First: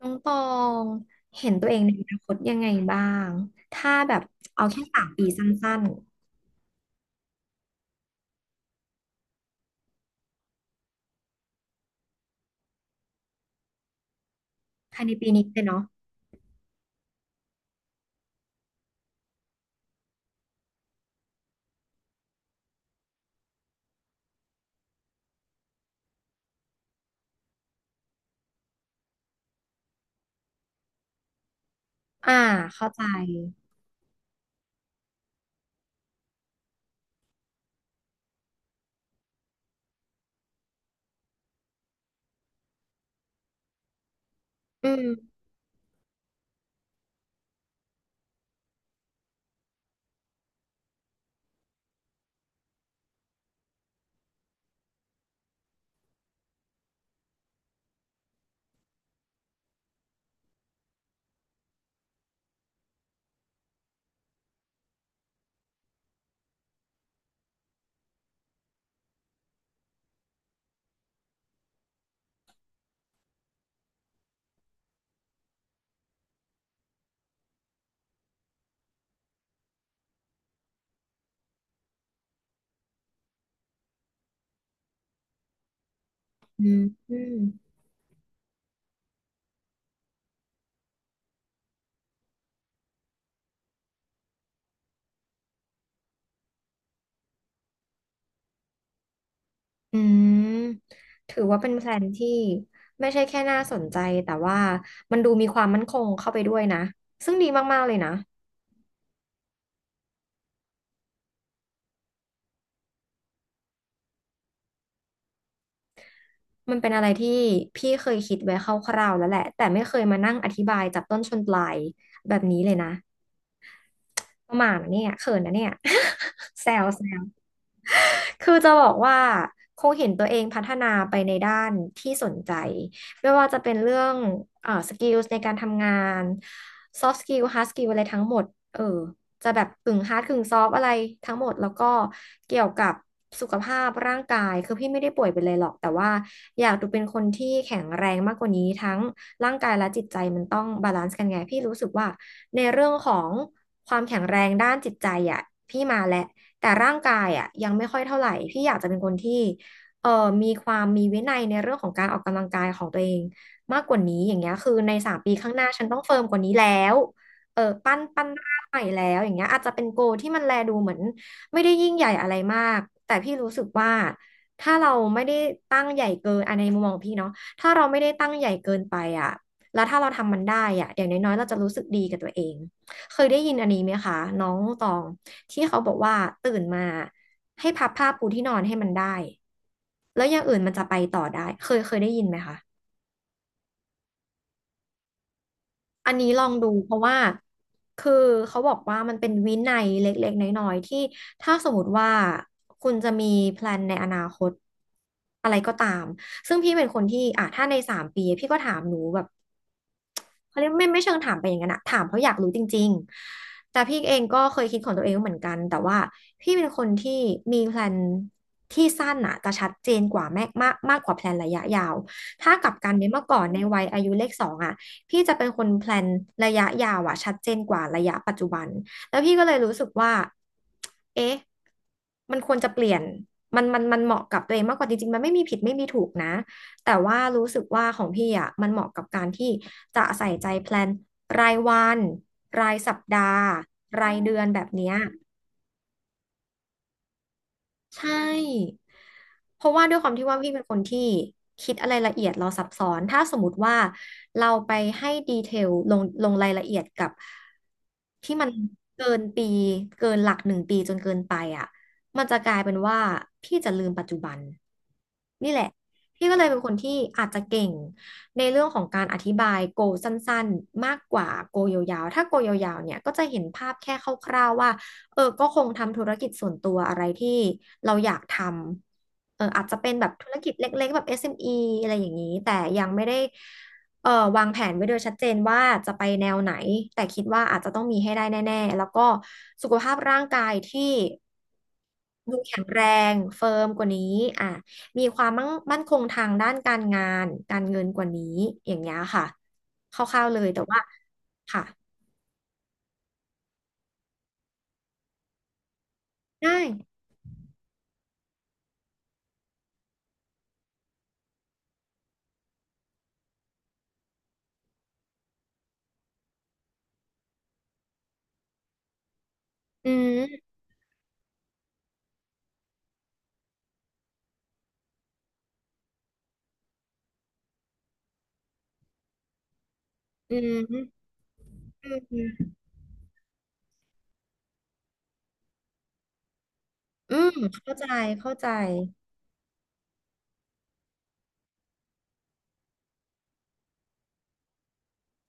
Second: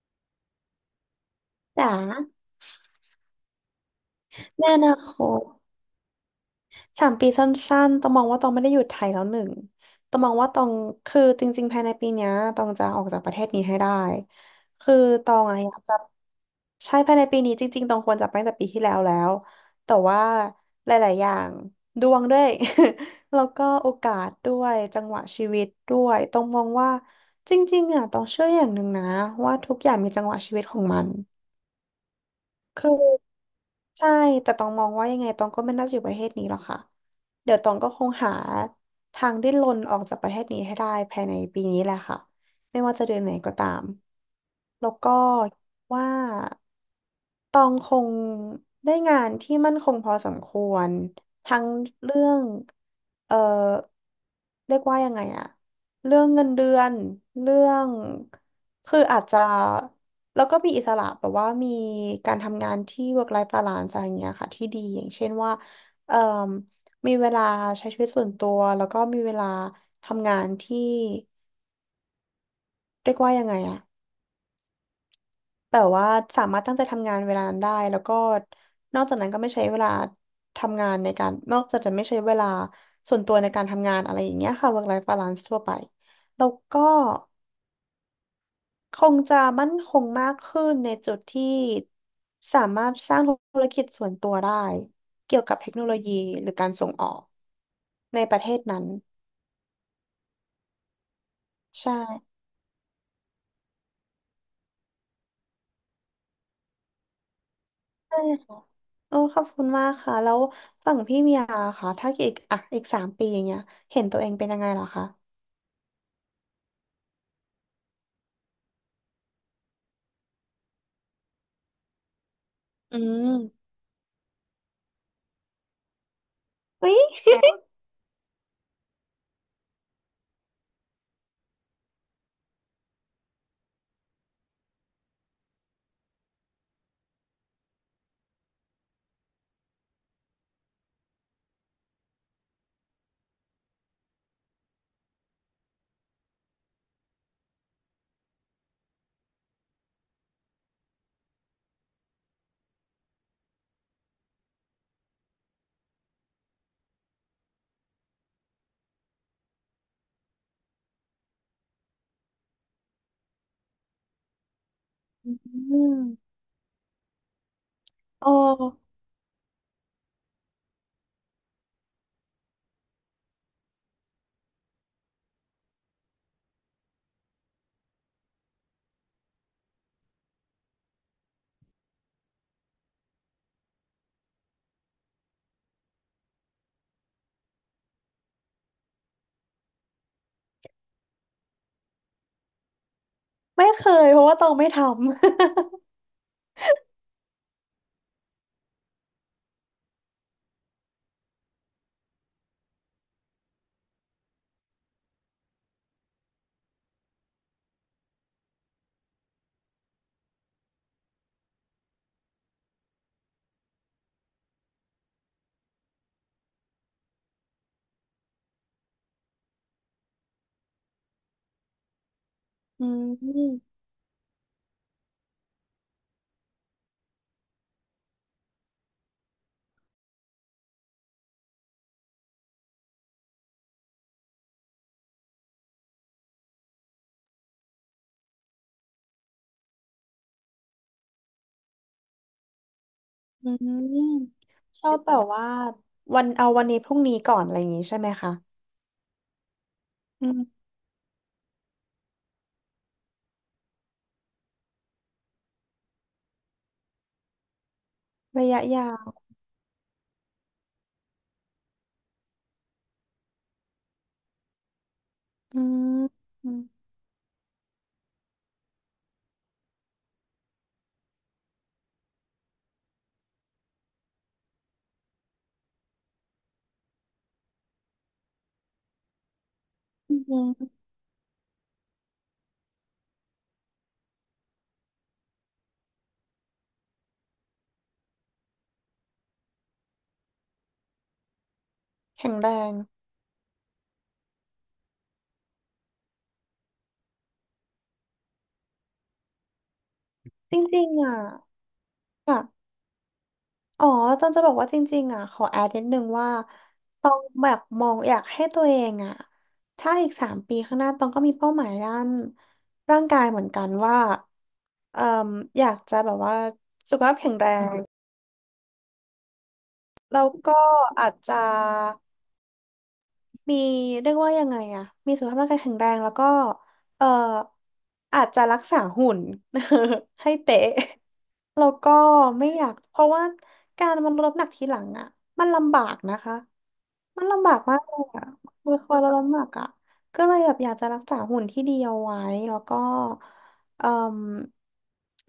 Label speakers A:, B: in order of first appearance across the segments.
A: น้องตองเห็นตัวเอง
B: จ๋า
A: ในอนาคตยังไงบ้างถ้าแบบ
B: ใน
A: เอา
B: อ
A: แค่
B: นา
A: สาม
B: ค
A: ปีส
B: ต
A: ั้น
B: 3 ปีสั้นๆต้องมองว่าตองไม่ได้อยู่ไทยแล้วหนึ่งต้องมองว่าตองคือจริงๆภายในปีเนี้ยตองจะออกจากประเทศนี้ให้ได้คื
A: ๆ
B: อ
A: ภายใน
B: ต
A: ปี
B: อ
A: นี้
B: ง
A: เล
B: อะ
A: ย
B: อยาก
A: เนาะ
B: จะใช่ภายในปีนี้จริงๆตองควรจะไปตั้งแต่ปีที่แล้วแล้วแต่ว่าหลายๆอย่างดวงด้วย แล้วก็โอกาสด้วยจังหวะชีวิตด้วยตองมองว่าจริงๆอะตองเชื่ออย่างหนึ่งนะว่าทุกอย่างมีจังหวะชีวิตของมัน
A: อ่าเข้า
B: คือ
A: ใจ
B: ใช่แต่ตองมองว่ายังไงตองก็ไม่น่าจะอยู่ประเทศนี้หรอกค่ะเดี๋ยวตองก็คงหาทางดิ้นรนออกจากประเทศนี้ให้ได้ภายในปีนี้แหละค่ะไม่ว่าจะเดือนไหนก็ตาม
A: อื
B: แล้ว
A: ม
B: ก็ว่าตองคงได้งานที่มั่นคงพอสมควรทั้งเรื่องเอ่อเรียกว่ายังไงอะเรื่องเงินเดือนเรื่องคืออาจจะ แล้วก็มีอิสระแบบว่ามีการทำงานที่ work life balance อะไรอย่างเงี้ยค่ะที่ดีอย่างเช่นว่าเอ่อมีเวลาใช้ชีวิตส่วนตัวแล้วก็มีเวลาทำงานที่เรียกว่ายังไงอะแบบว่าสามารถตั้งใจทำงานเวลานั้นได้แล้วก็นอกจากนั้นก็ไม่ใช้เวลาทำงานในการนอกจากจะไม่ใช้เวลาส่วนตัวในการทำงานอะไรอย่างเงี้ยค่ะ work life balance ทั่วไปแล้ว
A: อืม
B: ก็
A: อืม
B: คงจะมั่นคงมากขึ้นในจุดที่สามารถสร้างธุรกิจส่วนตัวได้เกี่ยวกับเทคโนโลยีหรือการส่งออกในประเทศนั้น
A: อืมถือว่าเป็นแพลนที่
B: ใช่
A: ไม่ใช่แค่น่าสนใจแต่ว่ามันดูมีความมั่นคงเข้าไปด้วยนะซึ่งดีมากๆเลยนะ
B: ใช่ค่ะโอ้ขอบคุณมากค่ะแล้วฝั่งพี่เมียค่ะถ้าอีกอ่ะอีกสามปีอย่างเงี้ยเห็นตัวเองเป็นยังไงเหรอคะ
A: มันเป็นอะไรที่พี่เคยคิดไว้คร่าวๆแล้วแหละแต่ไม่เคยมานั่งอธิบายจับต้นชนปลายแบบนี้เลยนะ
B: อืม
A: ประมาณนะเนี่ยเขินนะเนี่ย แซว
B: เฮ้
A: แซว
B: ย
A: คือจะบอกว่าคงเห็นตัวเองพัฒนาไปในด้านที่สนใจไม่ว่าจะเป็นเรื่องสกิลในการทำงาน soft skill hard skill อะไรทั้งหมดเออจะแบบกึ่ง hard กึ่ง soft อะไรทั้งหมดแล้วก็เกี่ยวกับสุขภาพร่างกายคือพี่ไม่ได้ป่วยเป็นอะไรหรอกแต่ว่าอยากดูเป็นคนที่แข็งแรงมากกว่านี้ทั้งร่างกายและจิตใจมันต้องบาลานซ์กันไงพี่รู้สึกว่าในเรื่องของความแข็งแรงด้านจิตใจอ่ะพี่มาแล้ว แต่ร่างกายอ่ะยังไม่ค่อยเท่าไหร่พี่อยากจะเป็นคนที่เอ่อมีความมีวินัยในเรื่องของการออกกำลังกายของตัวเองมากกว่านี้อย่างเงี้ยคือในสามปี
B: อื
A: ข้างหน้าฉันต้องเฟิร์ม
B: ม
A: กว่านี้แล้วเออปั้น
B: โอ้
A: ร่างใหม่แล้วอย่างเงี้ยอาจจะเป็นโกลที่มันแลดูเหมือนไม่ได้ยิ่งใหญ่อะไรมากแต่พี่รู้สึกว่าถ้าเราไม่ได้ตั้งใหญ่เกินอันในมุมมองพี่เนาะถ้าเราไม่ได้ตั้งใหญ่เกินไปอ่ะแล้วถ้าเราทำมันได้อ่ะอย่างน้อยๆเราจะรู้สึกดีกับตัวเอง เคยได้ยินอันนี้ไหมคะน้องตองที่เขาบอกว่าตื่นมาให้พับผ้าปูที่นอนให้มันได้แล้วอย่างอื่นมันจะไปต่อได้เคยได้ยินไหมคะ
B: ไม่เคยเพราะว่าตองไม่ท
A: อันนี้ลองดูเพราะว่าคือเขาบอกว่ามันเป็นวินัยเล็กๆน้อยๆที่ถ้าสมมติว่าคุณจะมีแพลนในอนาคตอะไรก็ตามซึ่งพี่เป็นคนที่อ่ะถ้าในสามปีพี่ก็ถามหนูแบบ เขาเรียกไม่เชิงถามไปอย่างนั้นอะถามเพราะอยากรู้จริงๆแต่พี่เองก็เคยคิดของตัวเองเหมือนกันแต่ว่าพี่เป็นคนที่มีแพลนที่สั้นอะจะชัดเจนกว่าแม่มากมากกว่าแพลนระยะยาวถ้ากลับ
B: ำ อื
A: กันเนี่ยเมื่อก่อนใน
B: ม
A: วัยอายุเลขสองอะพี่จะเป็นคนแพลนระยะยาวอะชัดเจนกว่าระยะปัจจุบันแล้วพี่ก็เลยรู้สึกว่าเอ๊ะมันควรจะเปลี่ยนมันเหมาะกับตัวเองมากกว่าจริงๆมันไม่มีผิดไม่มีถูกนะ แต่ว่ารู้สึกว่าของพี่อ่ะมันเหมาะกับการที่จะใส่ใจแพลนรายวันรายสัปดาห์
B: อื
A: รายเดือ
B: ม
A: นแบบ
B: ชอ
A: เนี้ย
B: บแบบว่าวันเอาวันนี้พรุ่งนี้ก่อนอะไรอย่างงี้ใช่
A: ใช
B: ไหมคะ
A: ่ เพราะว่าด้วยความ
B: อื
A: ที่ว่าพี่
B: ม
A: เป็นคนที่คิดอะไรละเอียดเราซับซ้อนถ้าสมมติว่าเราไปให้ดีเทลลงรายละเอียดกับที่
B: ระ
A: มัน
B: ยะยา
A: เกิ
B: ว
A: นปีเกินหลัก1 ปีจนเกินไปอ่ะมันจะกลายเป็นว่าพี่จะลืมปัจจุบันนี่
B: อื
A: แหละ
B: ม
A: พี่ก็เลย
B: อื
A: เป็
B: ม
A: นคนที่อาจจะเก่งในเรื่องของการอธิบายโกสั้นๆมากกว่าโกยาวๆ ถ้าโกยาวๆเนี่ยก็จะเห็นภาพแค่คร่าวๆว่า เออก็คงทำธุรกิจส่วนตัวอะไรที่เราอยากทำเอออาจจะเป็นแบบ
B: อื
A: ธุรกิจ
B: ม
A: เล็กๆแบบเอ m เอมอีอะไรอย่างนี้แต่ยังไม่ได้เออวางแผนไว้โดยชัดเจนว่าจะไปแนวไหนแต่คิดว่าอาจจะต้องมีให้ได้แน่ๆแล้วก็สุขภาพร่างกายที่
B: แข็
A: ดู
B: งแร
A: แข็ง
B: ง
A: แรงเฟิร์มกว่านี้อ่ะมีความมั่นคงทางด้านการงานการเงินกว่านี้อย่างเงี้ยค่ะคร่าวๆเลย
B: จร
A: แต่ว่า
B: ิงๆอ่ะ
A: ค่ะ
B: อ่ะอ๋อตอนจะบอกว่าจริงๆอ่ะขอแอดนิดนึงว่า
A: ได้
B: ตองแบบมองอยากให้ตัวเองอ่ะถ้าอีกสามปีข้างหน้าตองก็มีเป้าหมายด้านร่างกายเหมือนกันว่าเอ่มอยากจะแบบว่าสุขภาพแข็งแรง
A: อื
B: แล้ว
A: ม
B: ก็อาจจะ มีเรียกว่ายังไงอะมีสุขภาพร่างกายแข็งแรงแล้วก็เอ่ออาจจะรักษาหุ่น ให้
A: อืม
B: เป๊ะ
A: อืม
B: แล้วก็
A: อื
B: ไม่
A: ม
B: อยากเพราะว่าการมันลดน้ำหนักทีหลังอะมันลำบากนะคะ
A: อื
B: มัน
A: ม
B: ลำบาก
A: เข้า
B: มาก
A: ใจ
B: เลยอ่ะ
A: เข้าใจ
B: คือคอยลดน้ำหนักอ่ะก็เลยแบบอยากจะรักษาหุ่นที่ดีเอาไว้แล้วก็เอ่ม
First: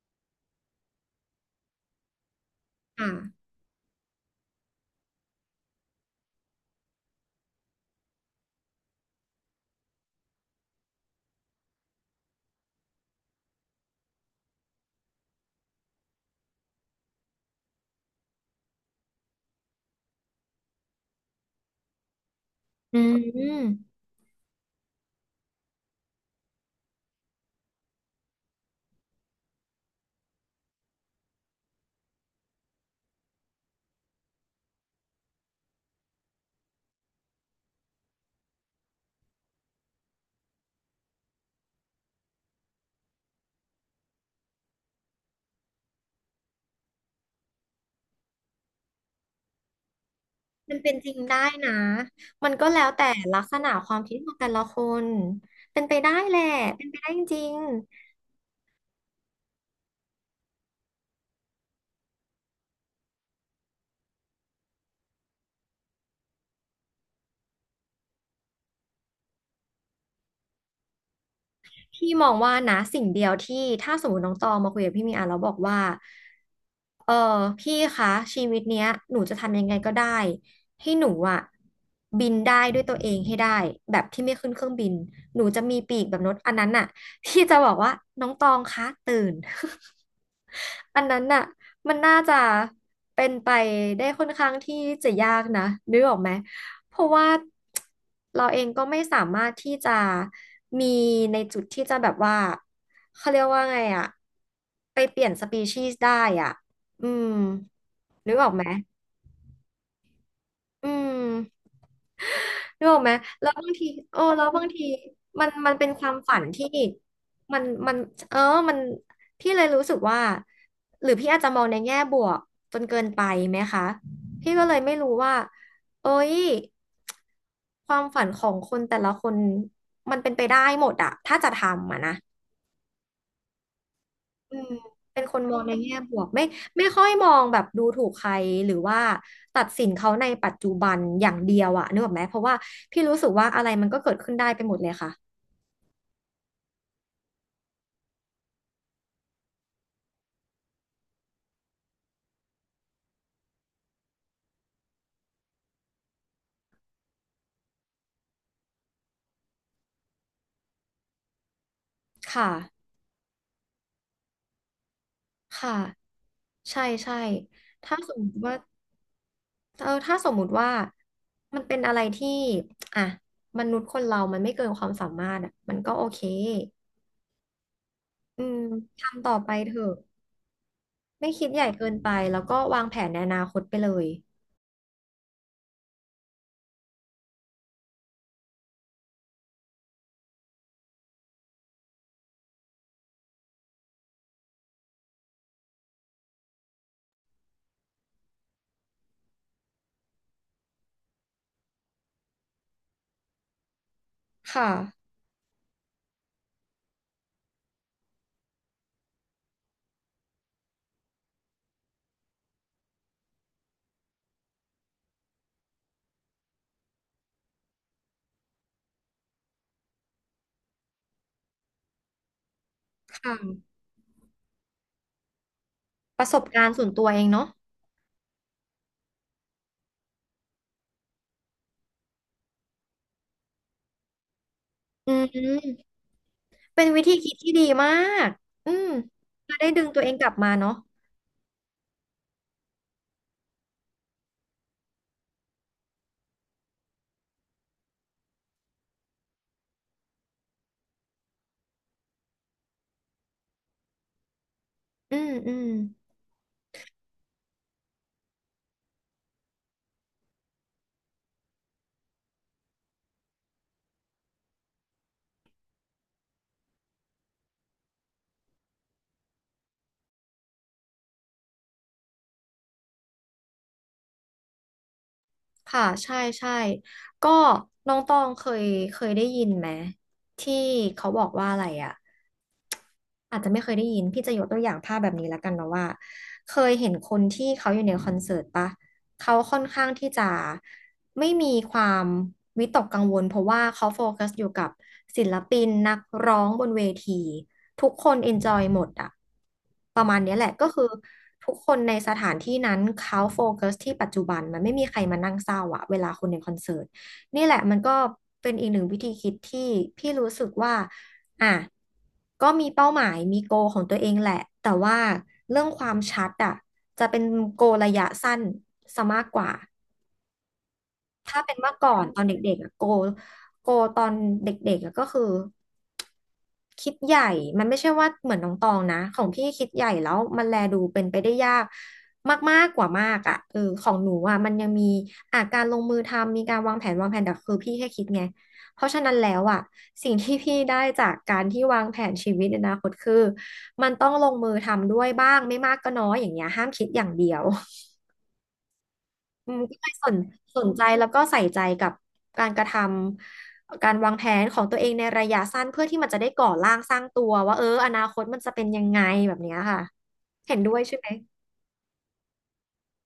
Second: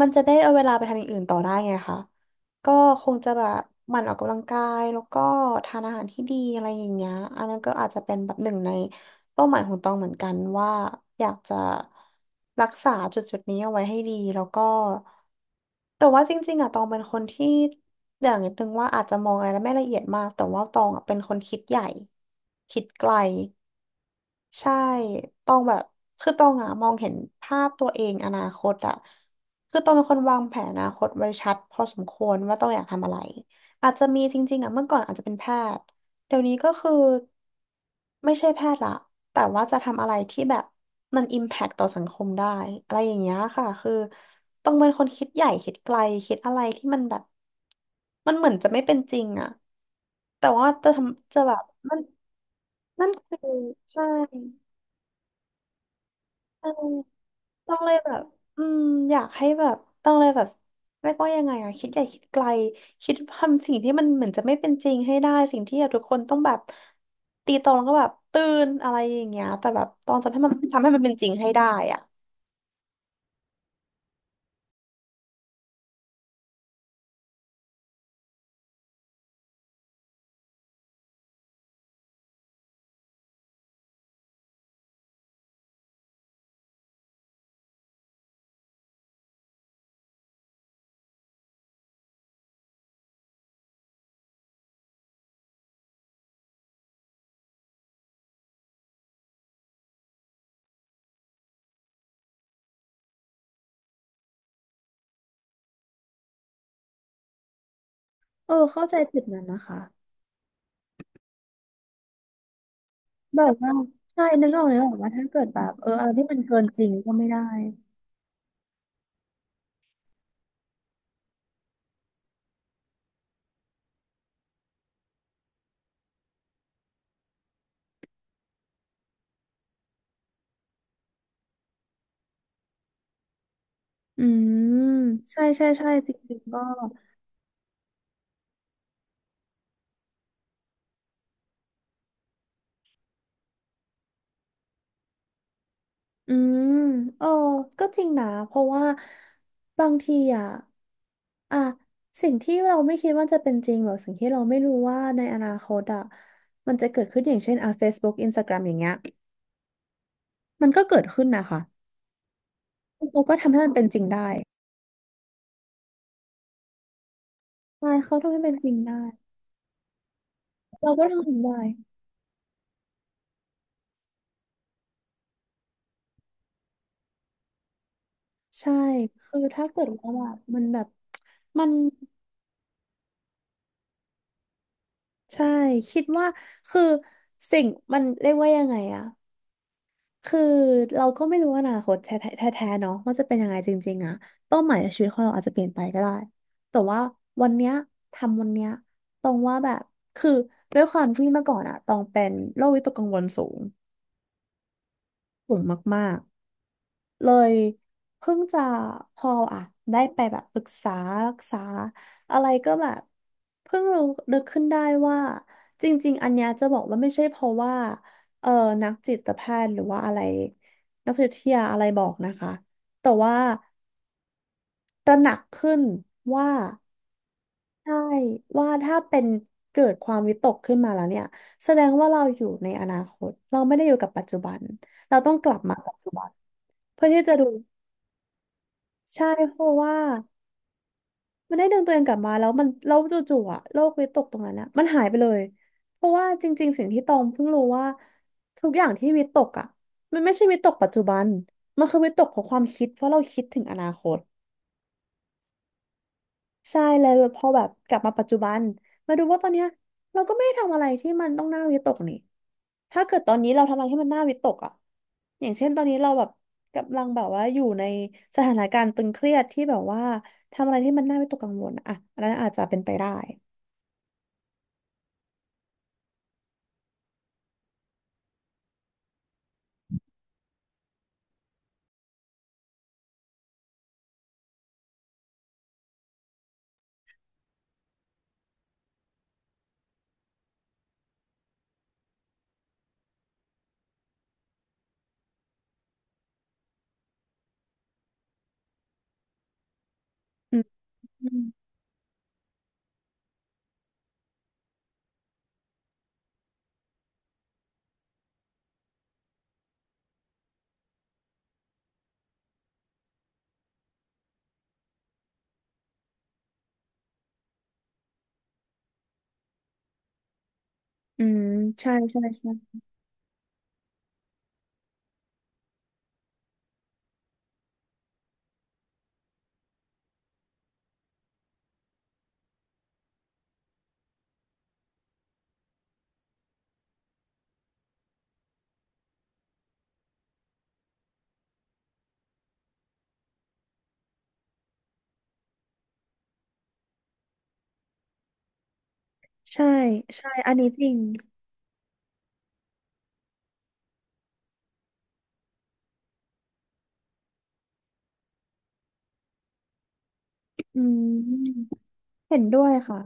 B: มันจะได้เอาเวลาไปทำอย่างอื่นต่อได้ไงคะก็ค
A: ค่ะ
B: งจะแบบหมั่นออกกำลังกายแล้วก็ทานอาหารที่ดีอะไรอย่างเงี้ยอันนั้นก็อาจจะเป็นแบบหนึ่งในเป้าหมายของตองเหมือนกันว่าอยากจะรักษาจุดจุดนี้เอาไว้ให้ดีแล้วก็แต่ว่าจริงๆอะตองเป็นคนที่ เดี๋ยวนิดนึงว่าอาจจะมองอะไรไม่ละเอียดมากแต่ว่าตองอะเป็นคนคิดใหญ่คิด
A: อื
B: ไกล
A: ม
B: ใช่ตองแบบคือตองอ่ะมองเห็นภาพตัวเองอนาคตอ่ะคือตองเป็นคนวางแผนอนาคตไว้ชัดพอสมควรว่าตองอยากทำอะไรอาจจะมีจริงๆอ่ะเมื่อก่อนอาจจะเป็นแพทย์เดี๋ยวนี้ก็คือ ไม่ใช่แพทย์ละแต่ว่าจะทำอะไรที่แบบมันอิมแพคต่อสังคมได้อะไรอย่างเงี้ยค่ะ คือต้องเป็นคนคิดใหญ่คิดไกลคิดอะไรที่มันแบบมันเหมือนจะไม่เป็นจริงอะแต่ว่า
A: มัน
B: จะ
A: เป็นจริง
B: ทำ
A: ได้
B: จะแบบ
A: นะ
B: มัน
A: มันก็แล้วแต่
B: นั่นคื
A: ลัก
B: อ
A: ษณะความ
B: ใช่
A: คิดของแต่ละคนเป็นไปได้แหละ
B: ใช่
A: เป็นไปได้จริง
B: ต้องเลยแบบอืมอยากให้แบบต้องเลยแบบเรียกว่ายังไงอะคิดใหญ่คิดไกลคิดทำสิ่งที่มันเหมือนจะไม่เป็นจริงให้ได้สิ่งที่แบบทุกคนต้องแบบตีตรงแล้วก็แบบตื่นอะไรอย่างเงี้ยแต่แบบต้องทำให้มันเป็นจริงให้ได้อ่ะ
A: พี่มองว่านะสิ่งเดียวที่ถ้าสมมติน้องตองมาคุยกับพี่มีอ่ะแล้วบอกว่าเออพี่คะชีวิตเนี้ยหนูจะทำยังไงก็ได้ให้หนูอ่ะบินได้ด้วยตัวเองให้ได้แบบที่ไม่ขึ้นเครื่องบินหนูจะมีปีกแบบนกอันนั้นน่ะพี่จะบอกว่าน้องตองคะตื่น อันนั้นน่ะมันน่าจะเป็นไปได้ค่อนข้างที่จะยากนะนึกออกไหม เพราะว่าเราเองก็ไม่สามารถที่จะมีในจุดที่จะแบบว่าเขาเรียกว่าไงอะไปเปลี่ยนสปีชีส์ได้อ่ะอืมนึกออ
B: เอ
A: ก
B: อ
A: ไหม
B: เข้าใจจุดนั้นนะคะ
A: อืม นึกออกไหม
B: แบ
A: แล้ว
B: บ
A: บา
B: ว่า
A: งทีเออ
B: ใช่
A: แล้
B: นึ
A: ว
B: กอ
A: บา
B: อก
A: งที
B: ว่าถ้าเกิ
A: มั
B: ด
A: น
B: แบ
A: มั
B: บ
A: นเป็
B: เอ
A: น
B: อ
A: ค
B: อะ
A: วา
B: ไร
A: ม
B: ที่
A: ฝั
B: มัน
A: น
B: เกิน
A: ที่
B: จริงก็ไม่ได้
A: มันมันเออมันพี่เลยรู้สึกว่า หรือพี่อาจจะมองในแง่บวกจนเกินไปไหมคะ พี่ก็เลยไม่รู้ว่าเอ้ย ความฝันของคนแต่ละคน มันเป็นไปได้หมดอะ ถ้าจะทำอะนะ
B: อืม
A: อืมเป็นค
B: ใช่
A: นมองในแง่
B: จ
A: บวก
B: ริง
A: ไม่
B: ๆก็
A: ไม่ค่อยมองแบบดูถูกใครหรือว่าตัดสินเขาในปัจจุบันอย่างเดียวอะนึกออกไหมเพราะว่าพี่รู้สึกว่าอะไรมันก็เกิดขึ้นได้ไปหมดเลยค่ะ
B: อืมเออก็จริงนะเพราะว่าบางทีอ่ะอ่ะสิ่งที่เราไม่คิดว่าจะเป็นจริงหรือสิ่งที่เราไม่รู้ว่าในอนาคตอ่ะมันจะเกิดขึ้นอย่างเช่นอ่ะ Facebook Instagram อย่างเงี้ยมันก็เกิดขึ้นนะคะ
A: ค่ะ
B: เราก็ทำให้มันเป็นจริงได้
A: ค่ะใช่ใช่
B: ใช่
A: ถ้าส
B: เขา
A: มม
B: ทำให้
A: ติ
B: เป็
A: ว่า
B: นจริงได้
A: เออถ้าสมมุติว่า
B: เราก็ทำถึง
A: มั
B: ได้
A: นเป็นอะไรที่อ่ะมนุษย์คนเรามันไม่เกินความสามารถอะมันก็โอเคอืม
B: ใช่
A: ทำต่อ
B: คือ
A: ไป
B: ถ้า
A: เถ
B: เกิด
A: อะ
B: ว่าแบบมันแบบ
A: ไม่คิดให
B: มั
A: ญ่
B: น
A: เกินไปแล้วก็วางแผนในอนาคตไปเลย
B: ใช่คิดว่าคือสิ่งมันเรียกว่ายังไงอะ คือเราก็ไม่รู้อนาคตแท้ๆแท้ๆเนาะว่าจะเป็นยังไงจริงๆอะเป้าหมายในชีวิตของเราอาจจะเปลี่ยนไปก็ได้แต่ว่าวันเนี้ยทำวันเนี้ยตรงว่าแบบคือด้วยความที่เมื่อก่อนอะตองเป็นโรควิตกกังวลสูง
A: ค่ะ
B: สูงมากๆ เลยเพิ่งจะพออ่ะได้ไปแบบปรึกษารักษาอะไรก็แบบเพิ่งรู้นึกขึ้นได้ว่าจริงๆ อันเนี้ยจะบอกว่าไม่ใช่เพราะว่าเออนักจิตแพทย์หรือว่าอะไรนักจิตวิทยาอะไรบอกนะคะแต่
A: ค
B: ว่า
A: ่ะ
B: ตระหนักขึ้น
A: ประสบ
B: ว่า
A: การณ์ส่วนตัวเองเนาะ
B: ใช่ว่าถ้าเป็นเกิดความวิตกขึ้นมาแล้วเนี่ยแสดงว่าเราอยู่ในอนาคตเราไม่ได้อยู่กับปัจจุบัน
A: อื
B: เรา
A: ม
B: ต้องกลับมาปัจจุบัน
A: เป็นวิ
B: เพื่อ
A: ธี
B: ที่
A: คิ
B: จะ
A: ด
B: ดู
A: ที่ดีมาก อืม
B: ใช่
A: จะ
B: เพ
A: ได้
B: ราะ
A: ดึง
B: ว่า
A: ตัวเองกลับมาเนาะ
B: มันได้ดึงตัวเองกลับมาแล้วมันเราจู่ๆอะโลกวิตกตรงนั้นอะมันหายไปเลยเพราะว่าจริงๆสิ่งที่ตองเพิ่งรู้ว่าทุกอย่างที่วิตกอะมันไม่ใช่วิตกปัจจุบันมันคือวิตกของความคิดเพราะเราคิดถึงอนาคต
A: อืมอืม
B: ใช่เลยพอแบบกลับมาปัจจุบันมาดูว่าตอนเนี้ยเราก็ไม่ได้ทำอะไรที่มันต้องน่าวิตกนี่ถ้าเกิดตอนนี้เราทำอะไรที่มันน่าวิตกอ่ะอย่างเช่นตอนนี้เราแบบกำลังแบบว่าอยู่ในสถานการณ์ตึงเครียดที่แบบว่าทำอะไรที่มันน่าวิตกกังวลอะอ่ะอันนั้นอาจจะเป็นไปได้
A: ค่ะใช่ ใช่ ก็น้องตองเคย เคยได้ยินไหมที่เขาบอกว่าอะไรอะ อาจจะไม่เคยได้ยินพี่จะยกตัวอย่างภาพแบบนี้แล้วกันเนาะว่าเคยเห็นคนที่เขาอยู่ในคอนเสิร์ตปะเขาค่อนข้างที่จะไม่มีความวิตกกังวลเพราะว่าเขาโฟกัสอยู่กับศิลปินนักร้องบนเวทีทุกคนเอนจอยหมดอะประมาณเนี้ยแหละ
B: อืม
A: ก็คือ
B: อืม
A: ทุกคนในสถานที่นั้นเขาโฟกัสที่ปัจจุบันมันไม่มีใครมานั่งเศร้าอะเวลาคนในคอนเสิร์ตนี่แหละมันก็เป็นอีกหนึ่งวิธีคิดที่พี่รู้สึกว่า อ่ะก็มีเป้าหมายมีโกของตัวเองแหละแต่ว่าเรื่องความชัดอ่ะจะเป็นโกระยะสั้นซะมากกว่า
B: อื
A: ถ้า
B: ม
A: เป็นเมื่อก่อ
B: ใช่
A: นตอ
B: ใช่
A: นเด็กๆอะโก
B: ใช่
A: โกตอนเด็กๆอะก็คือคิดใหญ่มันไม่ใช่ว่าเหมือนน้องตองนะของพี่คิดใหญ่แล้วมันแลดูเป็นไปได้ยากมากๆกว่ามากอ่ะเออของหนูอ่ะมันยังมีอาการลงมือทำมีการวางแผนวางแผนแต่คือพี่แค่คิดไงเพราะฉะนั้นแล้วอ่ะสิ่งที่พี่ได้จากการที่วางแผนชีวิตในอนาคตคือมันต้องลงมือทำด้วยบ้างไม่มากก็น้อยอย่างเงี้ยห้ามคิดอย่างเดียว อืม
B: ใช่
A: ก็เลยสน
B: ใช่อัน
A: ส
B: นี้
A: นใจ
B: จริง
A: แล้วก็ใส่ใจกับการกระทำการวางแผนของตัวเองในระยะสั้นเพื่อที่มันจะได้ก่อร่างสร้างตัวว่าเอออนาคตมันจะเป็นยังไงแบบเนี้ยค่ะเห็นด้วย
B: อื
A: ใช่ไหม
B: มเห็นด้วยค่ะ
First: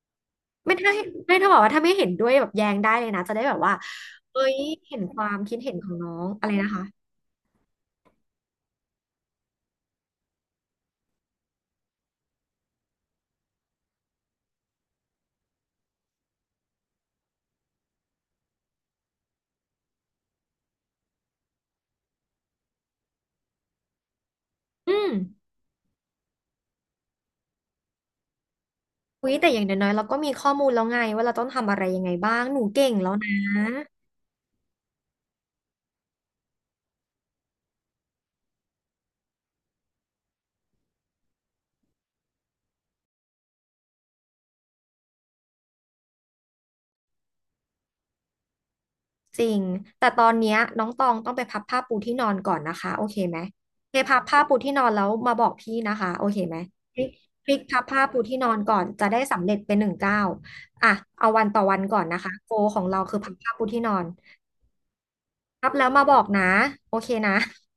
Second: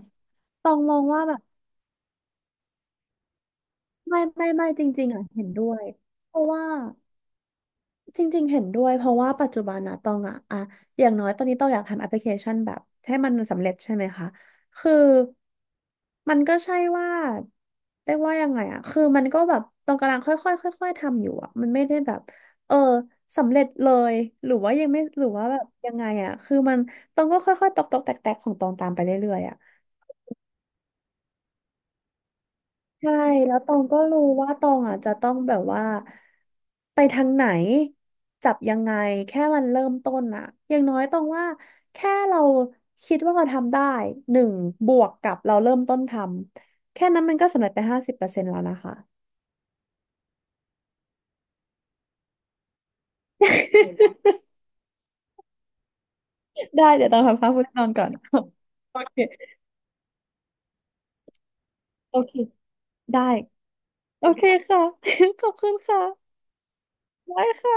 B: ตอ
A: ไม่
B: ง
A: ถ้า
B: มองว่าแบ
A: ไม่
B: บ
A: ถ้าบอกว่าถ้าไม่เห็นด้วยแบบแย้งได้เลยนะจะได้แบบว่า
B: ไม่
A: เอ้
B: ไม่
A: ย
B: ไม่จ
A: เห็น
B: ริง
A: ค
B: ๆอ่ะ
A: วาม
B: เห็น
A: คิด
B: ด้
A: เห็
B: ว
A: น
B: ย
A: ของน้อง
B: เพราะ
A: อะไร
B: ว่า
A: นะคะ
B: จริงๆเห็นด้วยเพราะว่าปัจจุบันนะตองอย่างน้อยตอนนี้ตองอยากทำแอปพลิเคชันแบบให้มันสำเร็จใช่ไหมคะคือมันก็ใช่ว่าเรียกว่ายังไงอะคือมันก็แบบตองกำลังค่อยๆค่อยๆทำอยู่อะมันไม่ได้แบบเออสำเร็จเลยหรือว่ายัง
A: อื
B: ไม่
A: ม
B: หรือว่าแบบยังไงอะคือมันตองก็ค่อยๆตอกๆแตกๆของตองตามไป
A: อุ๊
B: เรื่
A: ย
B: อย
A: แต่
B: ๆอะ
A: อย่างน้อยๆเราก็มีข้อมูลแล้วไงว่าเราต้องทำอะไรยังไงบ้างหนูเก่งแล้ว
B: ใช่
A: นะ
B: แล้วตองก็รู้ว่าตองอ่ะจะต้องแบบว่าไปทางไหนจับยังไงแค่มันเริ่มต้นอ่ะอย่างน้อยตองว่าแค่เราคิดว่าเราทำได้หนึ่งบวกกับเราเริ่มต้นทำแค่นั้นมันก็สำเร็จไป50%แล้วนะคะ
A: จริงแต่ตอนเนี้ยน้องตองต้องไปพับผ้าปูที่นอนก่อนนะคะโอเคไหมไปพับผ้า ปูที่นอนแล้วมาบอกพี่นะคะโอเคไหม
B: ได้
A: พลิ
B: เดี๋ย
A: ก
B: วตองพัก
A: พลิก
B: ผ่อน
A: พั
B: น
A: บ
B: อน
A: ผ้า
B: ก่อน
A: ปูที่นอนก่อน
B: โอ
A: จะ
B: เค
A: ได้สำเร็จเป็นหนึ่งเก้าวอ่ะเอาวันต่อวันก่อน
B: โอ
A: นะคะ
B: เค
A: โกของเราคือ
B: ได้
A: พับผ้าปูที่นอน
B: โอเคค่ะ ขอบคุ
A: พับ
B: ณ
A: แล้ว
B: ค่ะ
A: มาบอกนะโอเคนะ
B: ได้ค่ะ